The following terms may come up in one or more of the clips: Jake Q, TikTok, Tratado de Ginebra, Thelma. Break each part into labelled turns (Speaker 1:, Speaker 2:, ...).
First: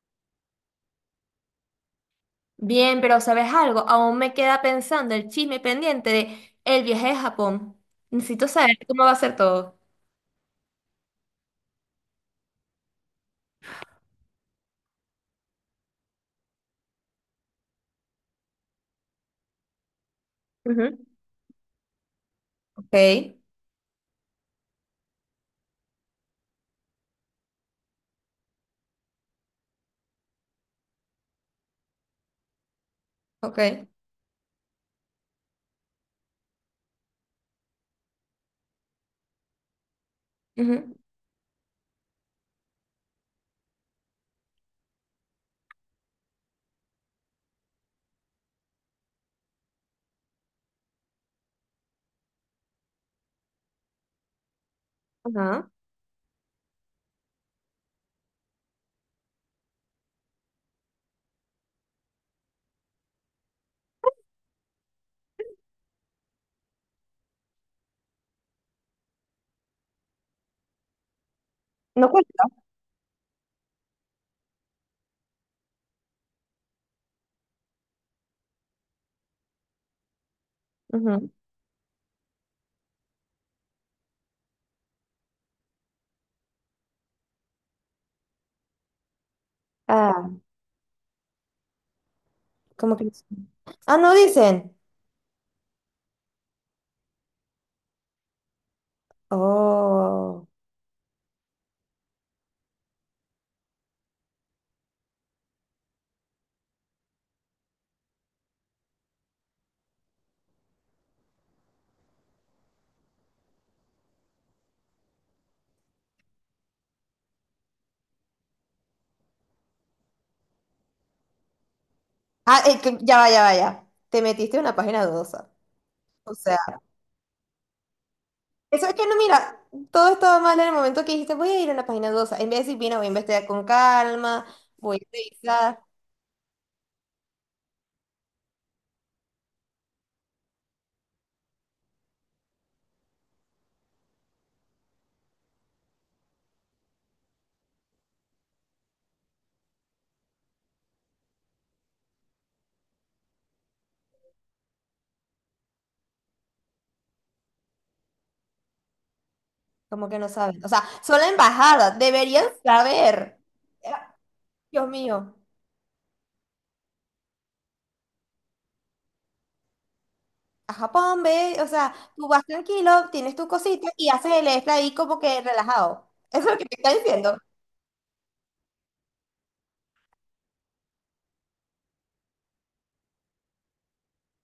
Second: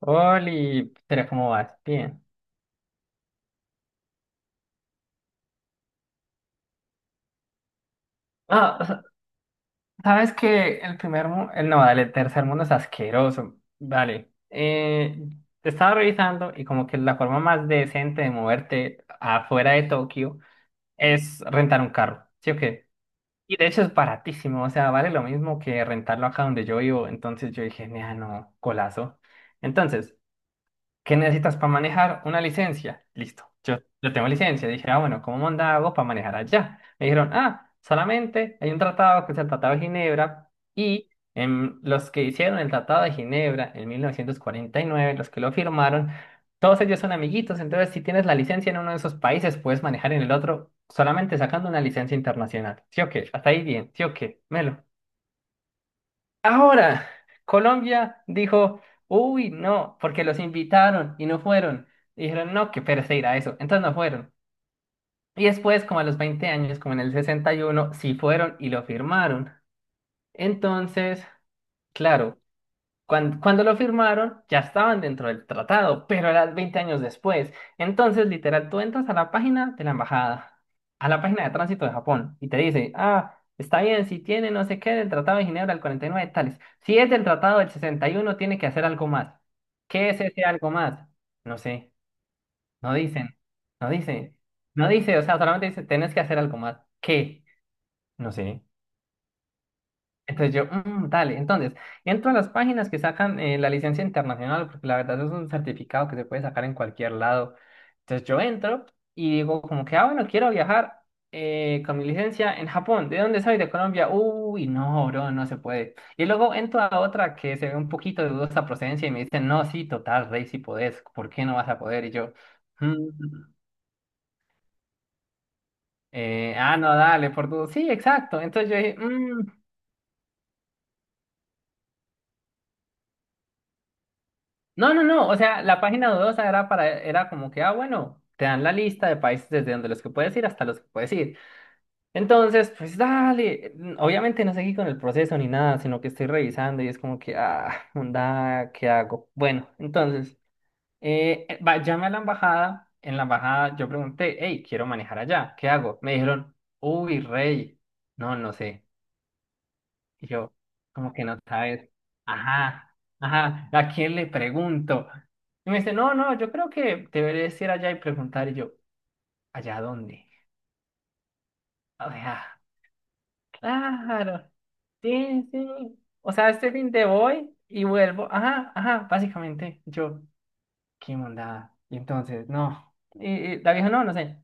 Speaker 1: Oli, pero ¿cómo vas? Bien.
Speaker 2: Bien, pero ¿sabes algo? Aún me queda pensando el chisme pendiente de el viaje a Japón. Necesito saber
Speaker 1: Ah,
Speaker 2: cómo va a ser todo.
Speaker 1: sabes que el primer mundo, no, dale, el tercer mundo es asqueroso. Vale. Te estaba revisando y como que la forma más decente de moverte afuera de Tokio
Speaker 2: Ujú.
Speaker 1: es rentar un carro, ¿sí o qué?
Speaker 2: Ok,
Speaker 1: Y de hecho es baratísimo, o sea, vale lo mismo que rentarlo acá donde yo vivo. Entonces yo dije, "Nea, no, colazo". Entonces, ¿qué necesitas para manejar una licencia? Listo, yo,
Speaker 2: ok.
Speaker 1: yo tengo licencia. Dije, ah, bueno, ¿cómo manda hago para manejar allá? Me dijeron, ah, solamente hay un tratado que es el Tratado de Ginebra
Speaker 2: Ujú.
Speaker 1: y los que hicieron el Tratado de Ginebra en 1949, los que lo firmaron, todos ellos son amiguitos. Entonces, si tienes la licencia en uno de esos países, puedes manejar en el otro solamente sacando una licencia internacional. ¿Sí o qué? Hasta ahí bien, ¿sí o qué? Melo.
Speaker 2: Ajá.
Speaker 1: Ahora, Colombia dijo, uy, no, porque los invitaron y no fueron. Y dijeron, no, qué pereza a eso. Entonces no fueron. Y después, como a los 20 años, como en el 61 sí fueron y lo firmaron. Entonces,
Speaker 2: No
Speaker 1: claro,
Speaker 2: cuenta.
Speaker 1: cuando lo firmaron, ya estaban dentro del tratado, pero eran 20 años después. Entonces, literal, tú entras a la página de la embajada, a la
Speaker 2: Ujú.
Speaker 1: página de tránsito de Japón, y te dice, ah, está bien, si tiene no sé qué del Tratado de Ginebra del 49, tales. Si es del Tratado del 61, tiene que hacer algo más. ¿Qué es
Speaker 2: Ah,
Speaker 1: ese algo más? No sé, no
Speaker 2: ¿cómo que no sé?
Speaker 1: dicen, no
Speaker 2: Ah, no
Speaker 1: dice,
Speaker 2: dicen.
Speaker 1: no dice, o sea, solamente dice, tenés que hacer algo más. ¿Qué? No sé.
Speaker 2: Oh.
Speaker 1: Entonces yo, dale, entonces, entro a las páginas que sacan la licencia internacional, porque la verdad es un certificado que se puede sacar en cualquier lado. Entonces yo entro y digo, como que, ah, bueno, quiero viajar con mi licencia en Japón. ¿De dónde soy? De Colombia. Uy, no, bro, no se puede". Y luego entro a otra que se ve un poquito de dudosa procedencia y me dicen, no, sí, total, rey, sí podés, ¿por qué no vas a poder? Y yo,
Speaker 2: Ah, ya va, ya
Speaker 1: "Mm,
Speaker 2: va, ya. Te metiste en una página dudosa. O sea,
Speaker 1: ah, no, dale, por dudas". Sí, exacto. Entonces yo
Speaker 2: eso es
Speaker 1: dije,
Speaker 2: que no, mira, todo estaba mal en el momento que dijiste, voy a ir a una página dudosa. En vez de decir, mira, voy a investigar con calma,
Speaker 1: No,
Speaker 2: voy
Speaker 1: no,
Speaker 2: a
Speaker 1: no, o sea,
Speaker 2: revisar.
Speaker 1: la página dudosa era para, era como que, ah, bueno, te dan la lista de países desde donde los que puedes ir hasta los que puedes ir". Entonces, pues dale, obviamente no seguí con el proceso ni nada, sino que estoy revisando y es como que, ah, onda, ¿qué hago? Bueno, entonces, llamé a la embajada. En la embajada yo pregunté, hey, quiero manejar allá, ¿qué hago? Me dijeron, uy, rey, no, no sé.
Speaker 2: Como que
Speaker 1: Y
Speaker 2: no
Speaker 1: yo,
Speaker 2: saben. O sea,
Speaker 1: como
Speaker 2: solo
Speaker 1: que
Speaker 2: la
Speaker 1: no sabes,
Speaker 2: embajada, deberían
Speaker 1: ajá,
Speaker 2: saber.
Speaker 1: ajá, ¿a
Speaker 2: Eh,
Speaker 1: quién le
Speaker 2: Dios
Speaker 1: pregunto?
Speaker 2: mío,
Speaker 1: Y me dice, no, no, yo creo que deberías ir allá y preguntar. Y yo, ¿allá dónde?
Speaker 2: a Japón, ve, o sea,
Speaker 1: O
Speaker 2: tú vas
Speaker 1: sea,
Speaker 2: tranquilo, tienes tu cosita y haces
Speaker 1: claro,
Speaker 2: el extra ahí como que
Speaker 1: sí, sí.
Speaker 2: relajado.
Speaker 1: O
Speaker 2: Eso
Speaker 1: sea,
Speaker 2: es lo que
Speaker 1: este
Speaker 2: te
Speaker 1: fin
Speaker 2: está
Speaker 1: de
Speaker 2: diciendo.
Speaker 1: voy y vuelvo, ajá, ajá, básicamente. Y yo, qué mondada. Y entonces, no. y la vieja, no, no sé.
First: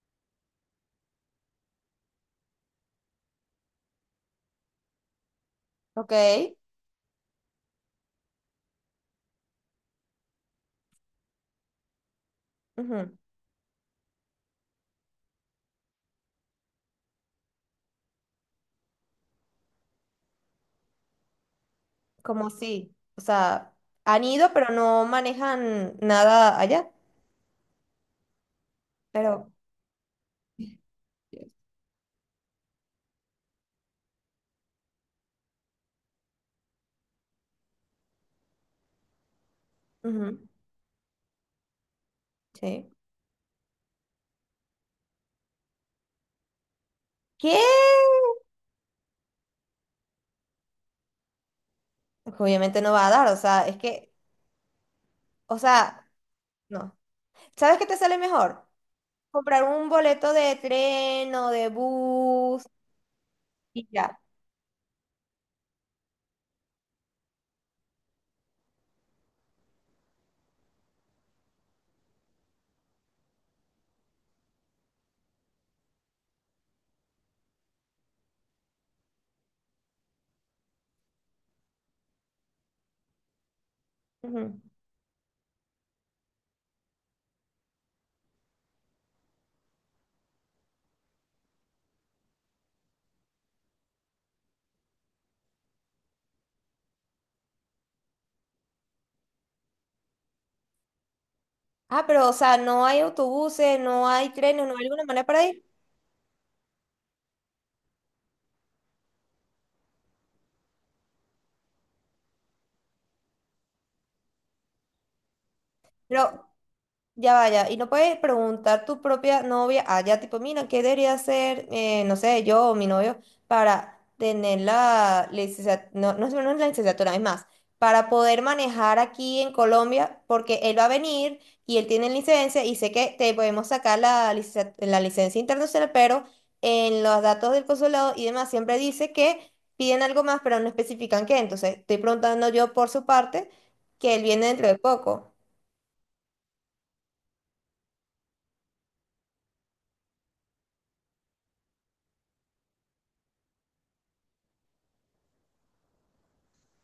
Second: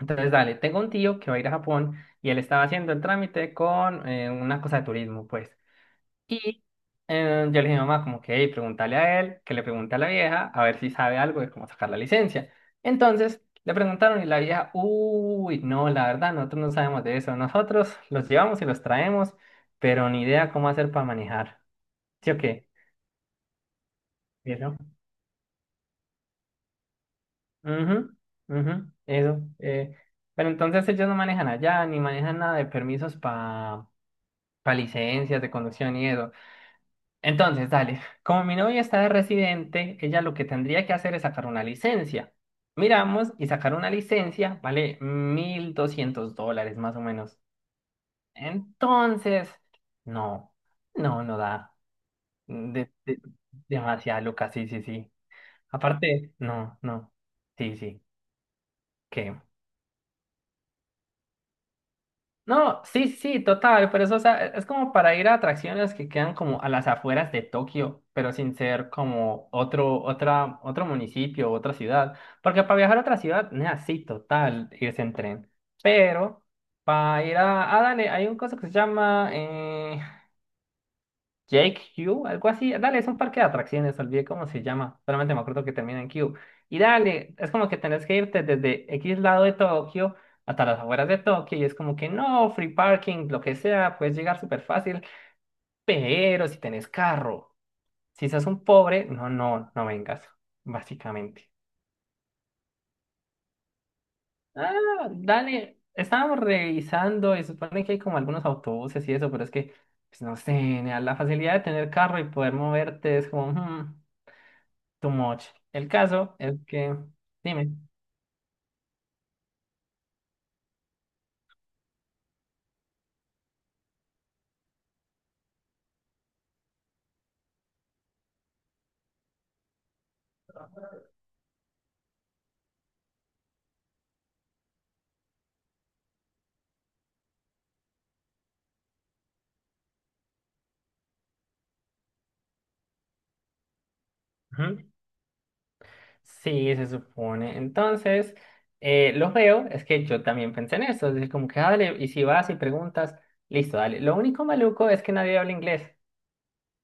Speaker 1: Entonces, dale, tengo un tío que va a ir a Japón y él estaba haciendo el trámite con una cosa de turismo, pues.
Speaker 2: Ok.
Speaker 1: Y yo le dije a mi mamá, como que, hey, pregúntale a él, que le pregunte a la vieja, a ver si sabe algo de cómo sacar la licencia.
Speaker 2: Ujú.
Speaker 1: Entonces, le preguntaron y la vieja, uy, no, la verdad, nosotros no sabemos de eso. Nosotros los llevamos y los traemos, pero ni idea cómo hacer para manejar. ¿Sí o
Speaker 2: Como
Speaker 1: qué?
Speaker 2: si, o sea, han ido,
Speaker 1: Y
Speaker 2: pero no manejan nada allá.
Speaker 1: "Ujú, ujú, eso.
Speaker 2: Pero,
Speaker 1: Eh". Pero entonces ellos no manejan allá, ni manejan nada de permisos para licencias de conducción y eso. Entonces, dale, como mi novia está de residente, ella lo que
Speaker 2: ujú,
Speaker 1: tendría que hacer es sacar una licencia.
Speaker 2: sí.
Speaker 1: Miramos y sacar una licencia vale $1.200 más o menos.
Speaker 2: ¿Qué?
Speaker 1: Entonces, no, no, no da.
Speaker 2: Obviamente
Speaker 1: De-
Speaker 2: no va a
Speaker 1: de-
Speaker 2: dar, o sea, es que,
Speaker 1: demasiado, Lucas, sí, sí, sí.
Speaker 2: o sea,
Speaker 1: Aparte, no,
Speaker 2: no.
Speaker 1: no, sí,
Speaker 2: ¿Sabes qué te
Speaker 1: sí,
Speaker 2: sale mejor?
Speaker 1: ¿qué?
Speaker 2: Comprar un boleto de tren o de bus
Speaker 1: No, sí, sí,
Speaker 2: y
Speaker 1: total, pero eso, o
Speaker 2: ya.
Speaker 1: sea, es como para ir a atracciones que quedan como a las afueras de Tokio, pero sin ser como otro, otra, otro municipio, otra ciudad, porque para viajar a otra ciudad, nea, sí, total, irse en tren, pero para ir a, ah, dale, hay un cosa que se llama, Jake Q, algo así. Dale, es un parque de atracciones, olvidé cómo
Speaker 2: Ujú.
Speaker 1: se llama. Solamente me acuerdo que termina en Q. Y dale, es como que tenés que irte desde X lado de Tokio hasta las afueras de Tokio. Y es como que no, free parking, lo que sea, puedes llegar súper fácil. Pero si tenés carro, si sos un pobre, no, no, no vengas, básicamente.
Speaker 2: Ah, pero o sea, no hay autobuses, no hay trenes,
Speaker 1: Ah,
Speaker 2: no hay alguna manera para ir.
Speaker 1: dale, estábamos revisando y supone que hay como algunos autobuses y eso, pero es que, pues no sé, nea, la facilidad de tener carro y poder moverte es como, too much. El caso
Speaker 2: Pero
Speaker 1: es que,
Speaker 2: ya vaya,
Speaker 1: dime.
Speaker 2: y no puedes preguntar tu propia novia allá, tipo, mira, ¿qué debería hacer, no sé, yo o mi novio para tener la licenciatura, no, no, no es la licenciatura, es más, para poder manejar aquí en Colombia, porque él va a venir y él tiene licencia y sé que te podemos sacar la, la licencia internacional, pero en los datos del consulado y demás siempre dice que piden algo más, pero no especifican qué, entonces estoy preguntando yo por su parte que él viene dentro de
Speaker 1: Ujú.
Speaker 2: poco.
Speaker 1: Sí, se supone. Entonces, lo veo es que yo también pensé en eso. Es decir, como que, ah, dale, y si vas y preguntas, listo, dale. Lo único maluco es que nadie habla inglés.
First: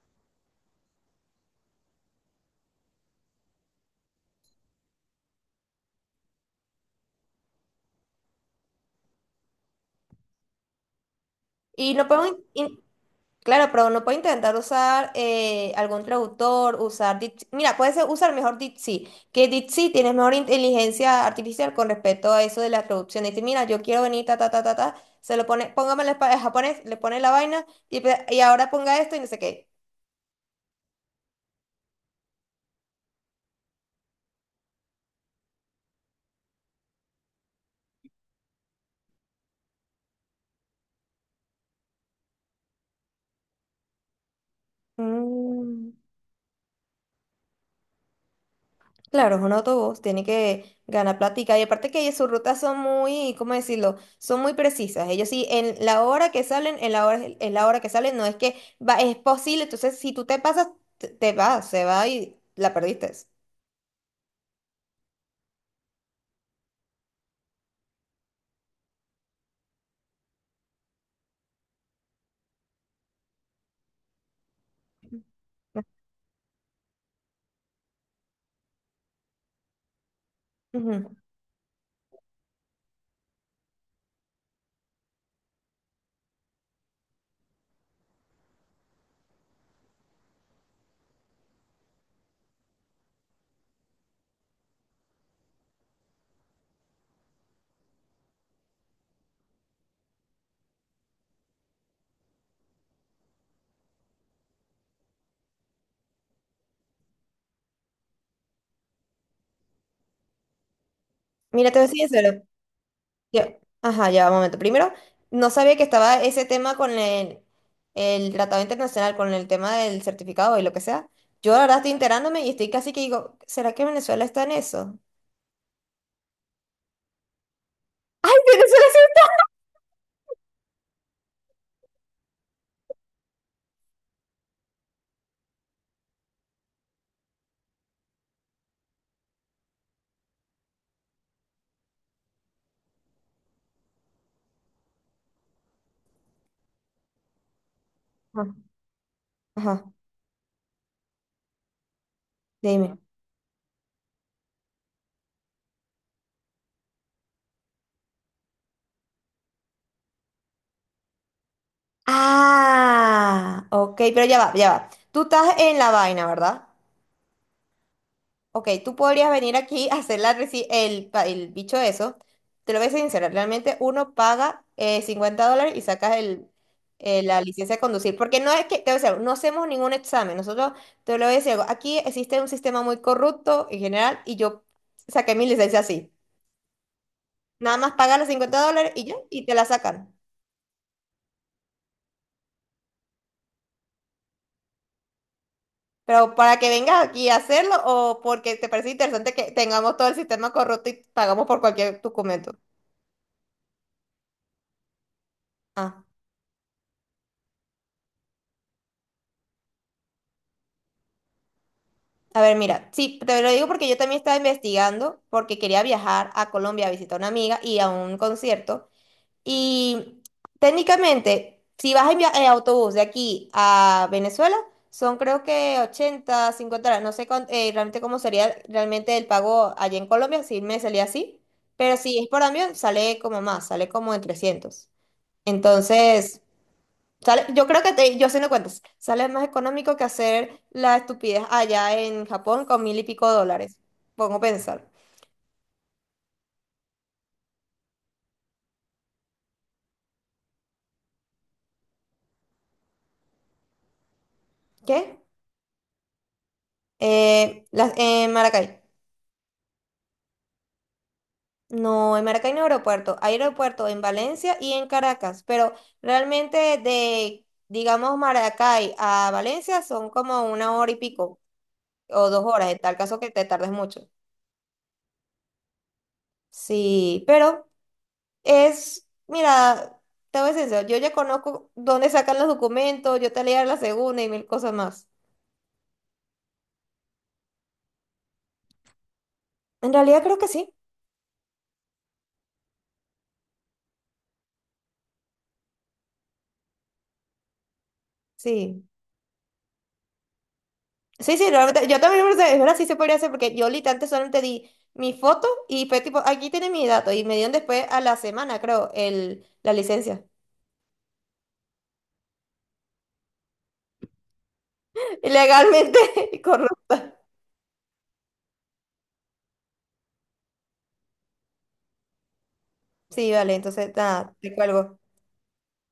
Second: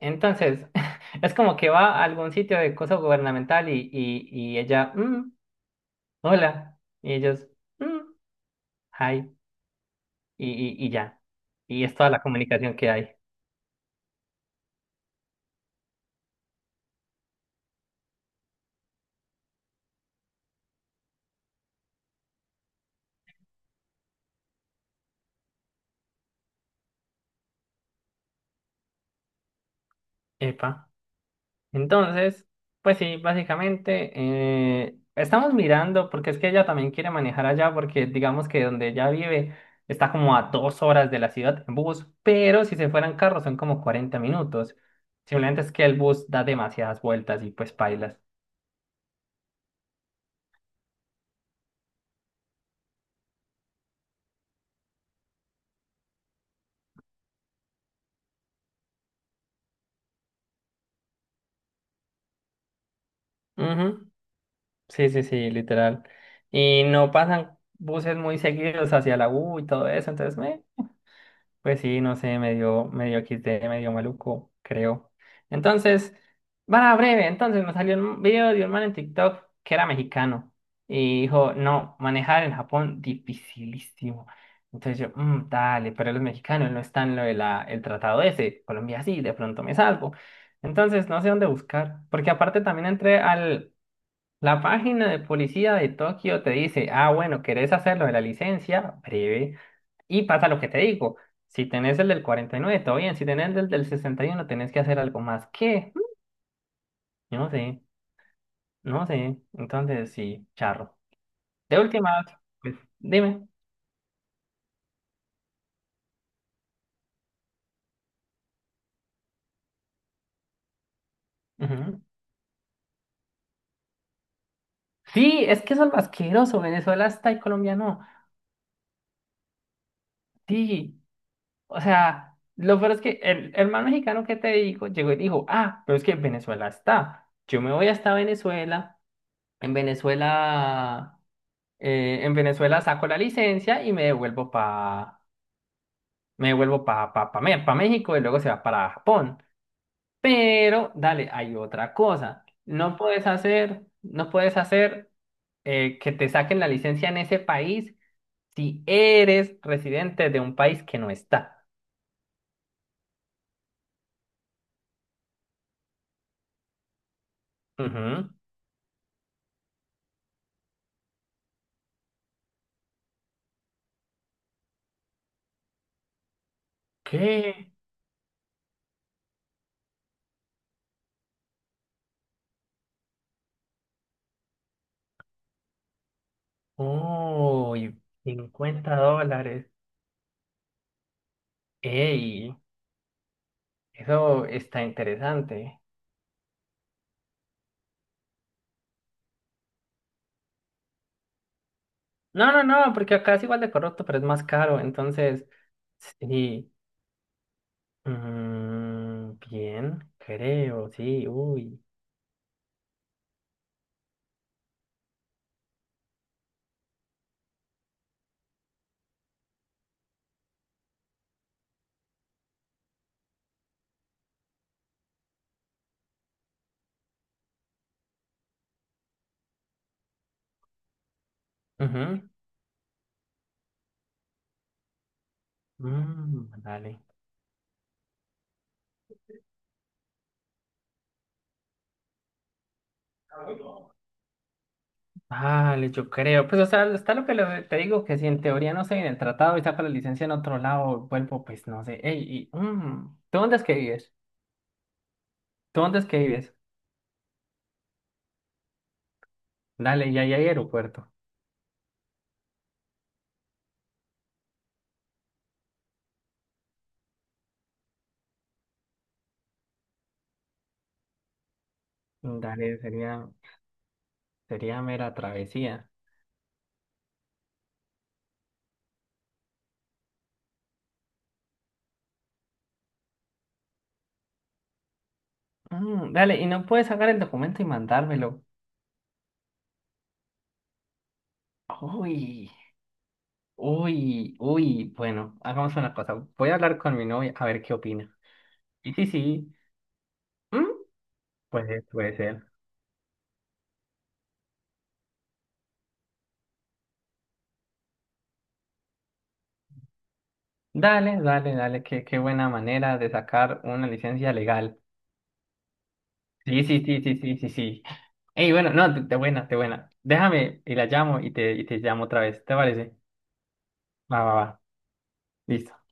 Speaker 1: Entonces, es como que va a algún sitio de cosa gubernamental y ella, hola". Y ellos, "Mm, hi". Y ya. Y
Speaker 2: Y
Speaker 1: es
Speaker 2: no
Speaker 1: toda la
Speaker 2: podemos
Speaker 1: comunicación que hay.
Speaker 2: claro, pero uno puede intentar usar algún traductor, usar Dipsy. Mira, puede ser usar mejor Dipsy, que Dipsy tiene mejor inteligencia artificial con respecto a eso de la traducción. Dice, mira, yo quiero venir, ta, ta, ta, ta, ta. Se lo pone, póngame en japonés, le pone la vaina y, y ahora ponga esto y no sé qué.
Speaker 1: Epa. Entonces, pues sí, básicamente estamos mirando, porque es que ella también quiere manejar allá, porque digamos que donde ella vive está como a 2 horas de la ciudad en bus, pero si se fueran carros son como 40 minutos. Simplemente es que
Speaker 2: Mm.
Speaker 1: el bus da demasiadas vueltas y pues pailas.
Speaker 2: Claro, es un autobús, tiene que ganar plática. Y aparte que sus rutas son muy, ¿cómo decirlo? Son muy precisas. Ellos sí, en la hora que salen, en la hora que salen, no es que va, es posible. Entonces, si tú te pasas, te vas, se va y la perdiste.
Speaker 1: Ujú. Sí, sí, sí, literal. Y no pasan buses muy seguidos hacia la U y todo eso, entonces, meh. Pues sí, no sé, medio XD, medio maluco, creo. Entonces, para breve, entonces me salió un video de un man en TikTok que era mexicano
Speaker 2: Ujú.
Speaker 1: y dijo, no, manejar en Japón dificilísimo. Entonces yo, dale, pero los mexicanos no están en lo de la, el tratado ese, Colombia sí, de pronto me salvo". Entonces no sé dónde buscar, porque aparte también entré al, la página de policía de Tokio te dice, ah, bueno, ¿querés hacerlo de la licencia? Breve. Y pasa lo que te digo. Si tenés el del 49, todo bien. Si tenés el del 61, tenés que hacer algo más. ¿Qué? Yo no sé, no sé. Entonces, sí, charro.
Speaker 2: Mira,
Speaker 1: De
Speaker 2: te voy a decir
Speaker 1: última,
Speaker 2: eso.
Speaker 1: pues,
Speaker 2: Yo,
Speaker 1: dime.
Speaker 2: ajá, ya, un momento. Primero, no sabía que estaba ese tema con el tratado internacional, con el tema del certificado y lo que sea. Yo ahora estoy
Speaker 1: Ujú.
Speaker 2: enterándome y estoy casi que digo, ¿será que Venezuela está en eso?
Speaker 1: Sí, es que eso es lo asqueroso. Venezuela está y Colombia no.
Speaker 2: Venezuela
Speaker 1: Sí, o sea, lo peor es que el hermano mexicano que te digo llegó y dijo, ah, pero es que Venezuela está. Yo me voy hasta Venezuela. En Venezuela, en Venezuela saco la licencia y me devuelvo pa México y
Speaker 2: sí.
Speaker 1: luego se va para Japón.
Speaker 2: Ajá.
Speaker 1: Pero, dale, hay otra cosa. No
Speaker 2: Dime.
Speaker 1: puedes hacer, no puedes hacer que te saquen la licencia en ese país si eres residente de un país que no está.
Speaker 2: Ah, ok, pero ya va, ya va. Tú estás en la vaina, ¿verdad?
Speaker 1: Ujú.
Speaker 2: Ok, tú podrías venir aquí a hacer la el bicho eso. Te lo voy a ser sincera, realmente uno paga 50 dólares y sacas el, la
Speaker 1: ¿Qué?
Speaker 2: licencia de conducir. Porque no es que, te voy a decir algo, no hacemos ningún examen. Nosotros, te lo voy a decir algo, aquí existe un sistema muy corrupto en general y yo saqué mi licencia así.
Speaker 1: Oh.
Speaker 2: Nada más pagas los 50 dólares
Speaker 1: 50
Speaker 2: y ya, y te la
Speaker 1: dólares.
Speaker 2: sacan.
Speaker 1: Ey, eso está interesante.
Speaker 2: Pero para que vengas aquí a hacerlo o porque te parece interesante que tengamos todo el sistema corrupto y pagamos por cualquier
Speaker 1: No,
Speaker 2: documento.
Speaker 1: no, no, porque acá es igual de corrupto, pero es más caro. Entonces,
Speaker 2: Ah,
Speaker 1: sí. Bien, creo, sí, uy.
Speaker 2: a ver, mira, sí, te lo digo porque yo también estaba investigando porque quería viajar a Colombia a visitar a una amiga y a un concierto. Y técnicamente, si vas en, en autobús de aquí a Venezuela, son creo que 80 50 dólares. No sé realmente cómo sería realmente el pago allá en Colombia, si me salía así. Pero si
Speaker 1: Ujú,
Speaker 2: es por avión, sale como más, sale como en 300. Entonces,
Speaker 1: dale.
Speaker 2: sale, yo creo que te, yo haciendo cuentas, sale más económico que hacer la estupidez allá en Japón con 1000 y pico dólares. Pongo a pensar.
Speaker 1: Dale, yo creo. Pues, o sea, está lo que le- te digo, que si en teoría no sé, en el tratado y saco la licencia en otro lado, vuelvo, pues no sé. Ey, y, ¿tú dónde es que vives?
Speaker 2: ¿Qué?
Speaker 1: ¿Tú dónde es que vives?
Speaker 2: En Maracay.
Speaker 1: Dale, y ahí hay aeropuerto.
Speaker 2: No, en Maracay no hay aeropuerto. Hay aeropuerto en Valencia y en Caracas, pero realmente de, digamos, Maracay a Valencia son como una hora y pico o dos horas,
Speaker 1: Dale,
Speaker 2: en tal caso
Speaker 1: sería,
Speaker 2: que te tardes mucho.
Speaker 1: sería mera travesía.
Speaker 2: Sí, pero es, mira, te voy a ser sincera, yo ya conozco dónde sacan los documentos, yo te leía la segunda y mil cosas más.
Speaker 1: Dale, y no puedes sacar el documento y mandármelo.
Speaker 2: En realidad creo que sí,
Speaker 1: Uy. Uy, uy, bueno, hagamos una cosa. Voy a hablar con mi novia a ver qué opina.
Speaker 2: sí.
Speaker 1: Y sí, sí, ¿mm?
Speaker 2: Sí, sí,
Speaker 1: Puede,
Speaker 2: realmente, yo
Speaker 1: puede
Speaker 2: también,
Speaker 1: ser.
Speaker 2: pensé, es verdad, sí se podría hacer, porque yo literalmente solamente di mi foto y fue tipo, aquí tiene mi dato, y me dieron después a la semana, creo, el, la licencia.
Speaker 1: Dale, dale, dale, qué, qué buena manera de sacar una licencia legal.
Speaker 2: Ilegalmente,
Speaker 1: Sí, sí,
Speaker 2: corrupto.
Speaker 1: sí, sí, sí, sí, sí. Ey, bueno, no, de buena, de buena. Déjame y la llamo y te llamo otra vez, ¿te parece?
Speaker 2: Sí, vale, entonces,
Speaker 1: Va,
Speaker 2: nada,
Speaker 1: va, va.
Speaker 2: te cuelgo.
Speaker 1: Listo.